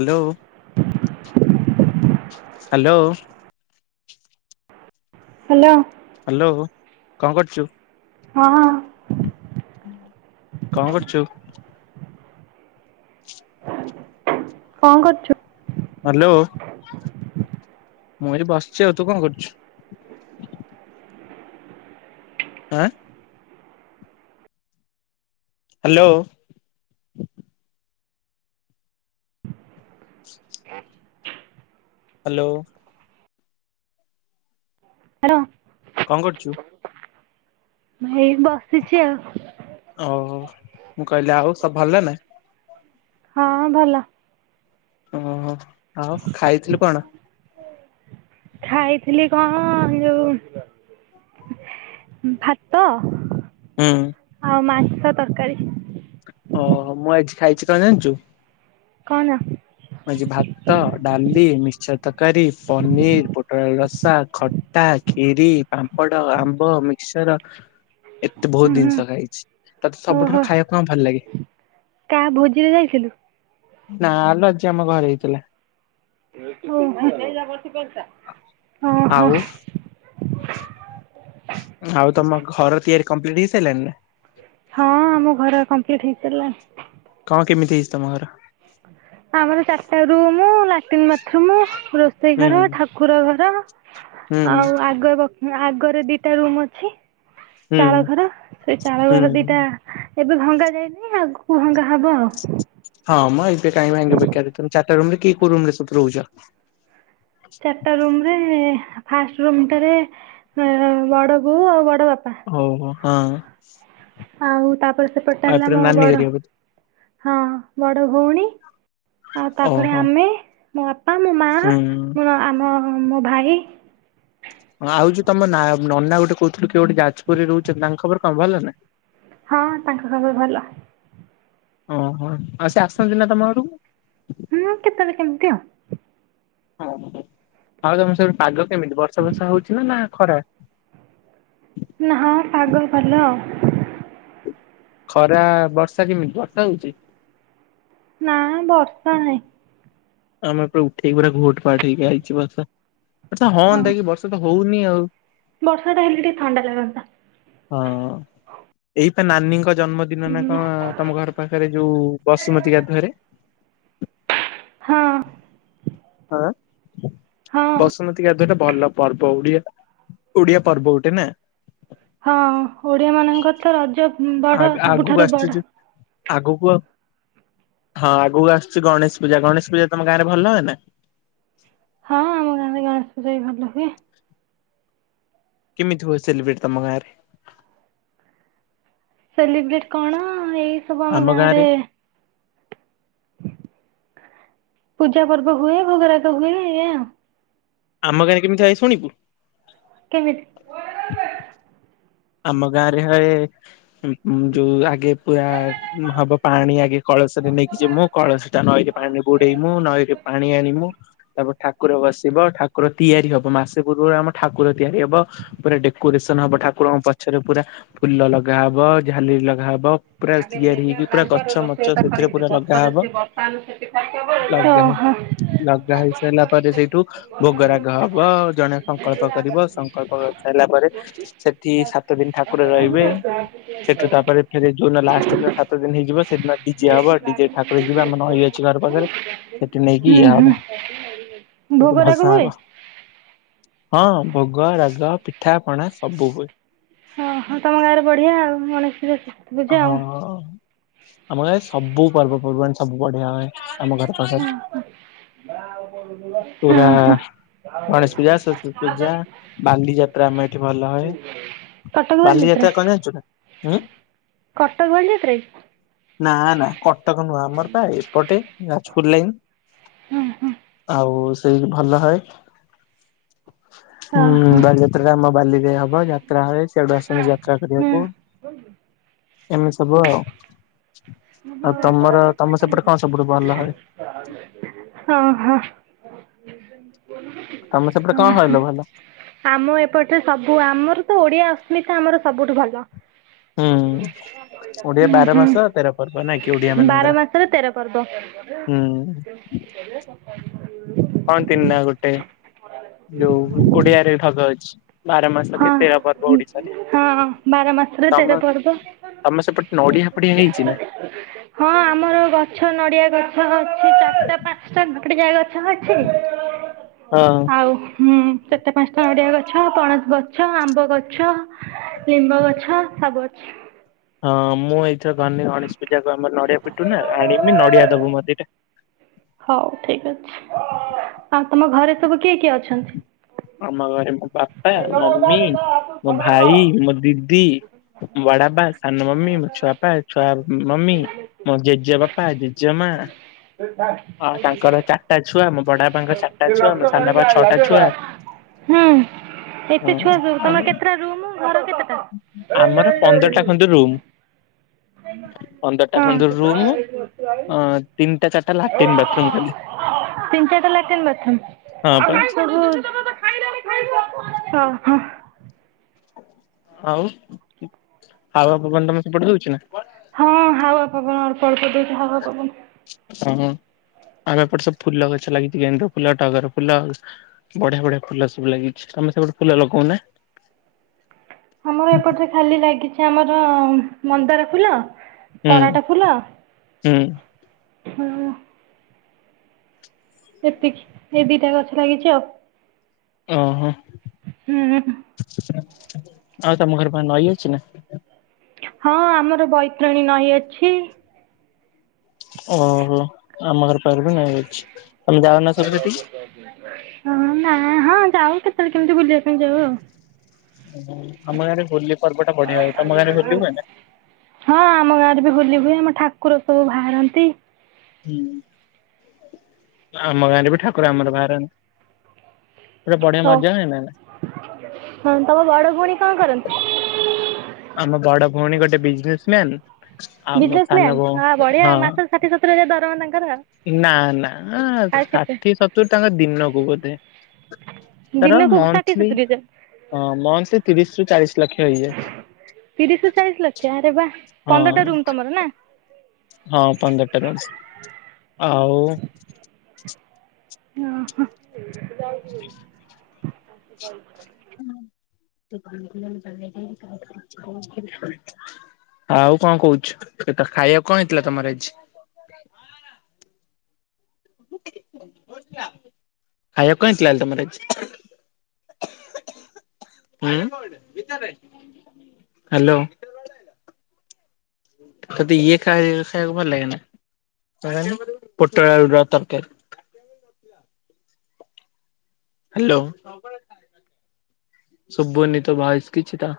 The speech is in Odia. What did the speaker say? ହାଲୋ ହାଲୋ ହାଲୋ ହାଲୋ କଣ କରୁଛୁ? ହଁ କଣ କରୁଛୁ? କଣ କରୁଛୁ? ହାଲୋ ମୁଁ ଏଠି ବସିଛି ଆଉ, ତୁ କଣ କରୁଛୁ? ଆଁ ହାଲୋ ହାଲୋ ହାଲୋ କଣ କରୁଛୁ? ହେଇ ବସିଛି ଆଉ। ଓହୋ, ମୁଁ କହିଲି ଆଉ ସବୁ ଭଲ ନା। ହଁ ଭଲ। ଓହୋ, ଆଉ ଖାଇଥିଲୁ କଣ? ଖାଇଥିଲି କଣ ଯୋଉ ଭାତ ହୁଁ ଆଉ ମାଂସ ତରକାରୀ। ଓହୋ, ମୁଁ ଆଜି ଖାଇଛି କଣ ଜାଣିଛୁ? କଣ? ମୁଁ ଆଜି ଭାତ, ଡାଲି, ମିକ୍ସଚର ତରକାରୀ, ପନିର, ପୋଟଳ ଆଳୁ ରସା ଖ ତା, ଖିରି, ପାମ୍ପଡ, ଆମ୍ବ, ମିକ୍ସଚର ଏତେ ହୁଁ ଭୋହୁତ ହୁଁ। ଦିନିଷ ଖାଇଛି। ତତେ ଓହୋ। ସବୁଠାରୁ ଖାଇବାକୁ କଣ ଭଲଲାଗେ? କାହା ଭୋଜିରେ ଯାଇଥିଲୁ? ନା ଲୋ ଆଜି ଆମ ଘରେ ହେଇଥିଲା। ଓହୋ ଓହୋ। ହ ଆଉ ତମ ଘର ତିଆରି କମ୍ପ୍ଲିଟ୍ ହେଇସାଇଲାଣି ନା। ହଁ ଆମ ଘର କମ୍ପ୍ଲିଟ ହେଇସାରିଲାଣି। କଣ କେମିତି ହେଇଛି ତମ ଘର? ଆମର ଚାରିଟା ରୁମ୍ ଲାଟିନ୍ ମାଥରୁମ ରୋଷେଇ ହୁଁ ଘର ଠାକୁର ଘର ହୁଁ ଆଉ ଆଗ ବଖ ଆଗରେ ଦିଟା ରୁମ୍ ଅଛି। ହୁଁ ଚାଳ ଘର ସେଇ ଚାଳ ଘର ହୁଁ। ଦିଟା ଏବେ ଭଙ୍ଗା ଯାଇନି ଆଗକୁ ଭଙ୍ଗା ହବ ଆଉ ହଁ ମାଁ ଏବେ କାଇଁ ଭାଙ୍ଗିବେ ବେକାର ତମ ଚାରଟା ରୁମ ରେ କି କୋଉ ରୁମ ରେ ସବୁ ରହୁଛ ଚାରିଟା ରୁମ ରେ ଫାଷ୍ଟ ରୁମ ଟାରେ ବଡ ବୋଉ ଆଉ ବଡ ବାପା ହଉ ହଉ ହଁ ଆଉ ତାପରେ ସେପଟେ ହେଲା ଏପଟେ ମୋ ନାନୀ ବଡ ଘରିକା ବୋଧେ ହଁ ବଡ ଭଉଣୀ ଆଉ ଓହୋ ତାପରେ ହୁଁ। ଆମେ ମୋ ବାପା ମୋ ମା ମ ଆମ ମୋ ଭାଇ ଆଉ ଯୋଉ ତମ ନା ନନା ଗୋଟେ କହୁଥିଲୁ କିଏ ଗୋଟେ ଯାଜପୁରରେ ରହୁଛନ୍ତି ତାଙ୍କ ଖବର କଣ ଭଲ ନା ହଁ ତାଙ୍କ ସବୁ ଭଲ। ଓହୋ ଆଉ ସେ ଆସନ୍ତି ନା ତମ ଆଡକୁ ହୁଁ କେତେବେଳେ କେମିତି ଆଉ ହଁ ଆଉ ତମ ସିଆଡେ ପାଗ କେମିତି ବର୍ଷା ବର୍ଷା ହଉଛି ନା ନା ଖରା ନା ହଁ ପାଗ ଭଲ ଖରା ବର୍ଷା କେମିତି ବର୍ଷା ହଉଛି ନା ବର୍ଷା ନାହିଁ ଆମେ ପୁରା ଉଠେଇକି ପୁରା ଘୋଟ ଫାଟ ହେଇକି ଆଇଛି ବର୍ଷ ବର୍ଛ ହଁ ହୁନ୍ତା କି ବର୍ଷା ତ ହଉନି ଆଉ ବର୍ଷା ଟା ହେଲେ ଟିକେ ଥଣ୍ଡା ଲାଗନ୍ତା ହଁ ଏଇପା ନାନୀଙ୍କ ଜନ୍ମ ଦିନ ନା କଣ ତମ ଘର ପାଖରେ ଯୋଉ ବସୁମତି ଗାଧରେ ହଁ ଆଁ ହଁ। ବସୁମତୀ ଗାଧୁଆ ଗୋଟେ ଭଲ ପର୍ବ ଓଡିଆ ଓଡିଆ ପର୍ବ ଗୋଟେ ନା ହଁ ଓଡିଆ ମାନଙ୍କର ତ ରଜ ଆ ବଡ ଆଗକୁ ସବୁଠାରୁ ଆସୁଛି ବଡ ଯୋଉ ଆଗକୁ ଆ ହଁ ଆଗକୁ ଆସୁଛି ଗଣେଶ ପୂଜା ଗଣେଶ ପୂଜା ତମ ଗାଁ ରେ ଭଲ ହୁଏ ନା ହଁ ଆମ ଗାଁରେ ଗଣେଷ ପୂଜା ବି ଭଲ ହୁଏ। କେମିତି ହୁଏ ସେଲିବ୍ରେଟ୍ ତମ ଗାରେ ସେଲିବ୍ରେଟ କଣ ଏଇ ସବୁ ଆମ ଗାଁ ରେ ପୂଜା ପର୍ବ ହୁଏ ଭୋଗରାଗ ହୁଏ ଏୟା ଉ ଆମ ଗାଁ ରେ କେତିଇ ଶୁଣିବୁ କେମିତି ଆମ ଗାଁରେ ହଏ ଯୋଉ ଆଗେ ପୁରା ହବ ପାଣି ଆଗେ କଳସରେ ନେଇକି ଯ ମୁଁ କଳସୀଟ ନଈରେ ପାଣି ବୁଡେଇମୁ ନଈରେ ପାଣି ଆଣମୁ ତାପରେ ଠାକୁର ବସିବ ଠାକୁର ତିଆରି ହବ ମାସେ ପୂର୍ବରୁ ଆମ ଠାକୁର ତିଆରି ହବ ପୁରା ଡେକୋରେସନ ହବ ଠାକୁରଙ୍କ ପଛରେ ପୁରା ଫୁଲ ଲଗାହବ ଝାଲିରି ଲଗାହବ ପୁରା ତିଆରି ହେଇକି ପୁରା ଗଛ ମଛ ସେଥିରେ ପୁରା ଲଗାହବ ଲଗା ଓହୋ ଲଗା ହେଇ ସାରିଲା ପରେ ସେଇଠୁ ଭୋଗ ରାଗ ହବ ଜଣେ ସଂକଳ୍ପ କରିବ ପ୍ରକଳ୍ପ ହେଇ ସାରିଲଲା ପରେ ସେଠି ସାତ ଦିନ ଠାକୁର ରହିବେ ସେଠୁ ତାପରେ ସେ ଯଉ ଲାଷ୍ଟ ଦିନ ସାତ ଦିନ ହେଇଯିବ ସେଦିନ ଡିଜେ ହବ ଡିଜେ ଠାକୁର ଯିବେ ଆମ ନଈ ଅଛି ଘର ପାଖରେ ନେଇ ହୁଁ ଇଏ ହବ୍ ହୁଁ କି ମୁ ତ ଭୋଗରାଗ ହୁଏ ଭସାହବ ହଁ ଭୋଗ ରାଗ ପିଠା ପଣା ସବୁ ହୁଏ। ଓଁ ହଁ ତମ ଗାଁରେ ବଢିଆ ଆଉ ମଣିଷ ବେ ହଁ ଆମ ଘରେ ସବୁ ପର୍ବପର୍ବାଣିୀ ସବୁ ବଢିଆ ହେ ଆମ ଘରେ ହଁ ହ ହଁ ପୁରା ହ ଗଣେଶ ପୂଜା, ସରସ୍ଵତୀ ପୂଜା, ବାଲି ଯାତ୍ରା ଆମେ ଏଠି ଭଲ ହଏ। କଟକ ବାଲିଯାତ୍ରା ବାଲିଯାତା କଣ ଜାଣିଚୁ ନା କଟକ [inaudible] ନା ନା କଟକ ନୁହଁ ଆମର ତା ଏପଟେ ଯାଜପୁର ଲାଇନ ହଁ ହଁ ଆଉ ସେଇ ଭଲ ହଏ ହୁଁ। ହଁ ହଁ ବାଲିଯାତ୍ରା ଟା ଆମ ବାଲିରେ ହବ। ଯାତ୍ରା ହଏ ସେଆଡୁ ଆସନୁ ଯାତ୍ରା କରିବାକୁ [inaudible] ଏମିତି ସବୁ ଆଉ [inaudible] ଆଉ ତମର ତମ ସେପଟେ କଣ ସବୁଠୁ ଭଲ ହଏ? ଓ ହୋ ତମ ସେପଟେ କଣ ହଏଲ ଭଲ? ଆମ ଏପଟରେ ସବୁ ଆମର ତ ଓଡିଆ ଅସ୍ମିତା। ଆମର ସବୁଠୁ ଭଲ। ହୁଁ। [inaudible] ଓଡିଆ ବାର ମାସ ତେର ପର୍ବ ନାଇଁ। କି ଓଡିଆ ବାର ମାନଙ୍କର ମାସରେ ତେର ପର୍ଦ ହୁଁ। କଣ ତିନ ନା ଗୋଟେ [inaudible] ଯୋଉ ଓଡିଆରେ ଧଗ ଅଛି। ବାର ମାସ କେ ହଁ ତେର ପର୍ବ ଓଡିଶାରେ ହଁ ବାର ମାସରେ [inaudible] ତେର ତମ ପର୍ବ ତମେ ସେପଟେ ନଡିଆ ଏପଟେ ହେଇଛି ନା? ହଁ ଆମର ଗଛ ନଡିଆ ଗଛ ଅଛି। ଚାରିଟା ପାଞ୍ଚଟା ଗୋଟେ ଗଛ ଅଛି ହଁ। [inaudible] ଆଉ ହୁଁ କେତେ ପାଞ୍ଚଟା ନଡିଆ ଗଛ ପଣସ ଗଛ ଆମ୍ବ ଗଛ [inaudible] ଲିମ୍ବ ଗଛ, ସବୁ ଅଛି। ହଁ। ମୁଁ ଏଇଥର ଗନି ଗଣେଶ ପୂଜାକୁ ଆମର ନଡିଆ ପିଟୁ ନା ଆଣିବି ନଡିଆ ଦବୁ ମତେ ଏଟା ହଉ ଠିକ ଅଛି। ଆଉ ତମ ଘରେ ସବୁ କିଏ କିଏ ଅଛନ୍ତି? ଆମ ଘରେ ମୋ ବାପା, ସେ ମମି, [inaudible] ମୋ ଭାଇ, ମୋ ଦିଦି ବଡାପା, ସାନ ମମି, ମୋ ଛୁଆପା, ଛୁଆ ମମି, [inaudible] ମୋ ଜେଜେ ବାପା, ଜେଜେ ମା ହଁ ତାଙ୍କର ଚାରିଟା ଛୁଆ, ମୋ ବଡ ବାପାଙ୍କର ଚାରିଟା ଛୁଆ, ଲକ୍ଷ୍ୟ ମୋ ସାନ କରିକି ବାପା ଙ୍କ ଆଇଲା ଛଅଟା ଯେ ନା ଛୁଆ ହୁଁ। ହଁ ଏତେ ଛୁଆ ସବୁ ତମର କେତେଟା ରୁମ୍ ଘର କେତେଟା ଏଇ ଆମର ଏଇ [inaudible] ଏଇ ପନ୍ଦରଟା ଖଣ୍ଡେ ରୁମ୍। ପନ୍ଦର ଟା ହଁ ଖଣ୍ଡେ ନା ରୁମ ଏଇଠି ବସି ଆଇ [inaudible] ଅ ତିନଟା ଚାର ଟା ଲାଟିନ ବାଥରୁମ ଖାଲି [inaudible] ତିନି ଚାରିଟା ଲାଟ୍ରିନ୍ ବାଥରୁମ୍ ହଁ। ପା ତମର ସବୁ [inaudible] ହଁ। ହଁ। ହଉ [inaudible] ଆଉ ଆପଣ ମାନେ ତମ ସେପଟେ ଦଉଛି ନା? ହଁ। ହାୱା ପବନ ଅଳ୍ପ ଅଳ୍ପ ଦେଇଛି ହାୱା ପବନ। ହଁ। [inaudible] ଆଉ ଏପଟେ ସବୁ ଫୁଲ ଗଛ ଲାଗିଛି। ଗେଣ୍ଡୁ ଫୁଲ, ଟଗର ଫୁଲ ବଢିଆ ବଢିଆ ଫୁଲ ସବୁ ଲାଗିଛି। ତମେ ସେ ପଟେ ଫୁଲ ଲଗଉ ନା ଆମର ଏପଟ ରେ ଖାଲି ଲାଗିଛି ଆମର ମନ୍ଦାର ଫୁଲ [inaudible] ହୁଁ ତରାଟ ଫୁ ଫୁଲ ହୁଁ [inaudible] ହୁଁ। ଏତିକି [inaudible] ଏ ଦିଟା ଗଛ ଲାଗିଛି ଆଉ। ଓହୋ। ହୁଁ। [inaudible] ଆଉ ତମ ଘର ପାଇଁ ନଈ ଅଛି ନା? ହଁ ଆମର ବୈତରଣୀ ନଈ ଅଛି। ଓହୋ [inaudible] ଆମ ଘର ପାଖରେ ବି ନଈ ଅଛି। [inaudible] ତମେ ଯାାଉ ନ ସବୁ ସେଠି ହଁ ନା ହଁ ଯାଉ କେତେବେଳେ କେମିତି ବୁଲିବା ପାଇଁ ଯାଉ ଆଉ। ଓ ଆମ ଗାଁରେ ହୋଲି ପର୍ବଟା ବଢିଆ ହୁଏ। ତମ ଗାଁରେ ହୋଲି ହୁଏ ନା? [inaudible] ହଁ ଆମ ଗାଁରେ ବି ହୋଲି ହୁଏ। ଆମ ଠାକୁର ସବୁ ବାହାରନ୍ତି। ହୁଁ ଆମ ଗାଁ ରେ ବି ଠାକୁର ଆମର ବାହାରନ୍ତି। ଗୋଟେ ବଢିଆ ହଉ ମଜା ନାଇଁନା? ହଁ ତମ ବଡ ଭଉଣୀ କଣ କରନ୍ତି? ଆମ ବଡ ଭଉଣୀ ଗୋଟେ ବିଜନେସ ମ୍ୟାନ। Businessman. ବଢିଆ ମାସରେ ଷାଠି ସତୁରୀ ହଜାର ଦରମା ତାଙ୍କର ଆଉ। ନା ନା ଆଁ ଆଉ କେତେ ଷାଠିଏ ସତୁୁରୀ ତାଙ୍କ ଦିନକୁ ବୋଧେ। ତାର ଦିନକୁ ଷାଠିଏ ମନ୍ଥଲି ସତୁରି ହଜାର। ମନ୍ଥଲି ତିରିଶ ରୁ ଚାଳିଶ ଲକ୍ଷ ହେଇଯାଏ। ତିରିଶ ରୁ ଚାଳିଶ ଲକ୍ଷ ଆରେ ବା ହଁ ପନ୍ଦରଟା ରୁମ୍ ତମର ନା। ହଁ ପନ୍ଦରଟା ରୁମ। ଆଉ ଅ ହଁ ସେ ଯାଉଚି। କଲ କରିଚ। [unintelligible] ଆଉ କଣ କହୁଚୁ? ସେ ତ ଖାଇବା କଣ ହେଇଥିଲା ତମର ଆଜି? ଖାଇବାକୁ କଣ ହେଇଥିଲା ତମର ଆଜି? ହୁଁ ହାଲୋ। ତତେ ଇଏ ଖାଇ ଖାଇବାକୁ ଭଲ ଲାଗେ ନା। ପୁଟଳ ଆଳୁ ର ତରକାରି? ହାଲୋ ଶୁବୁନି ତୋ ଭଏସ୍ କିଛି ତ।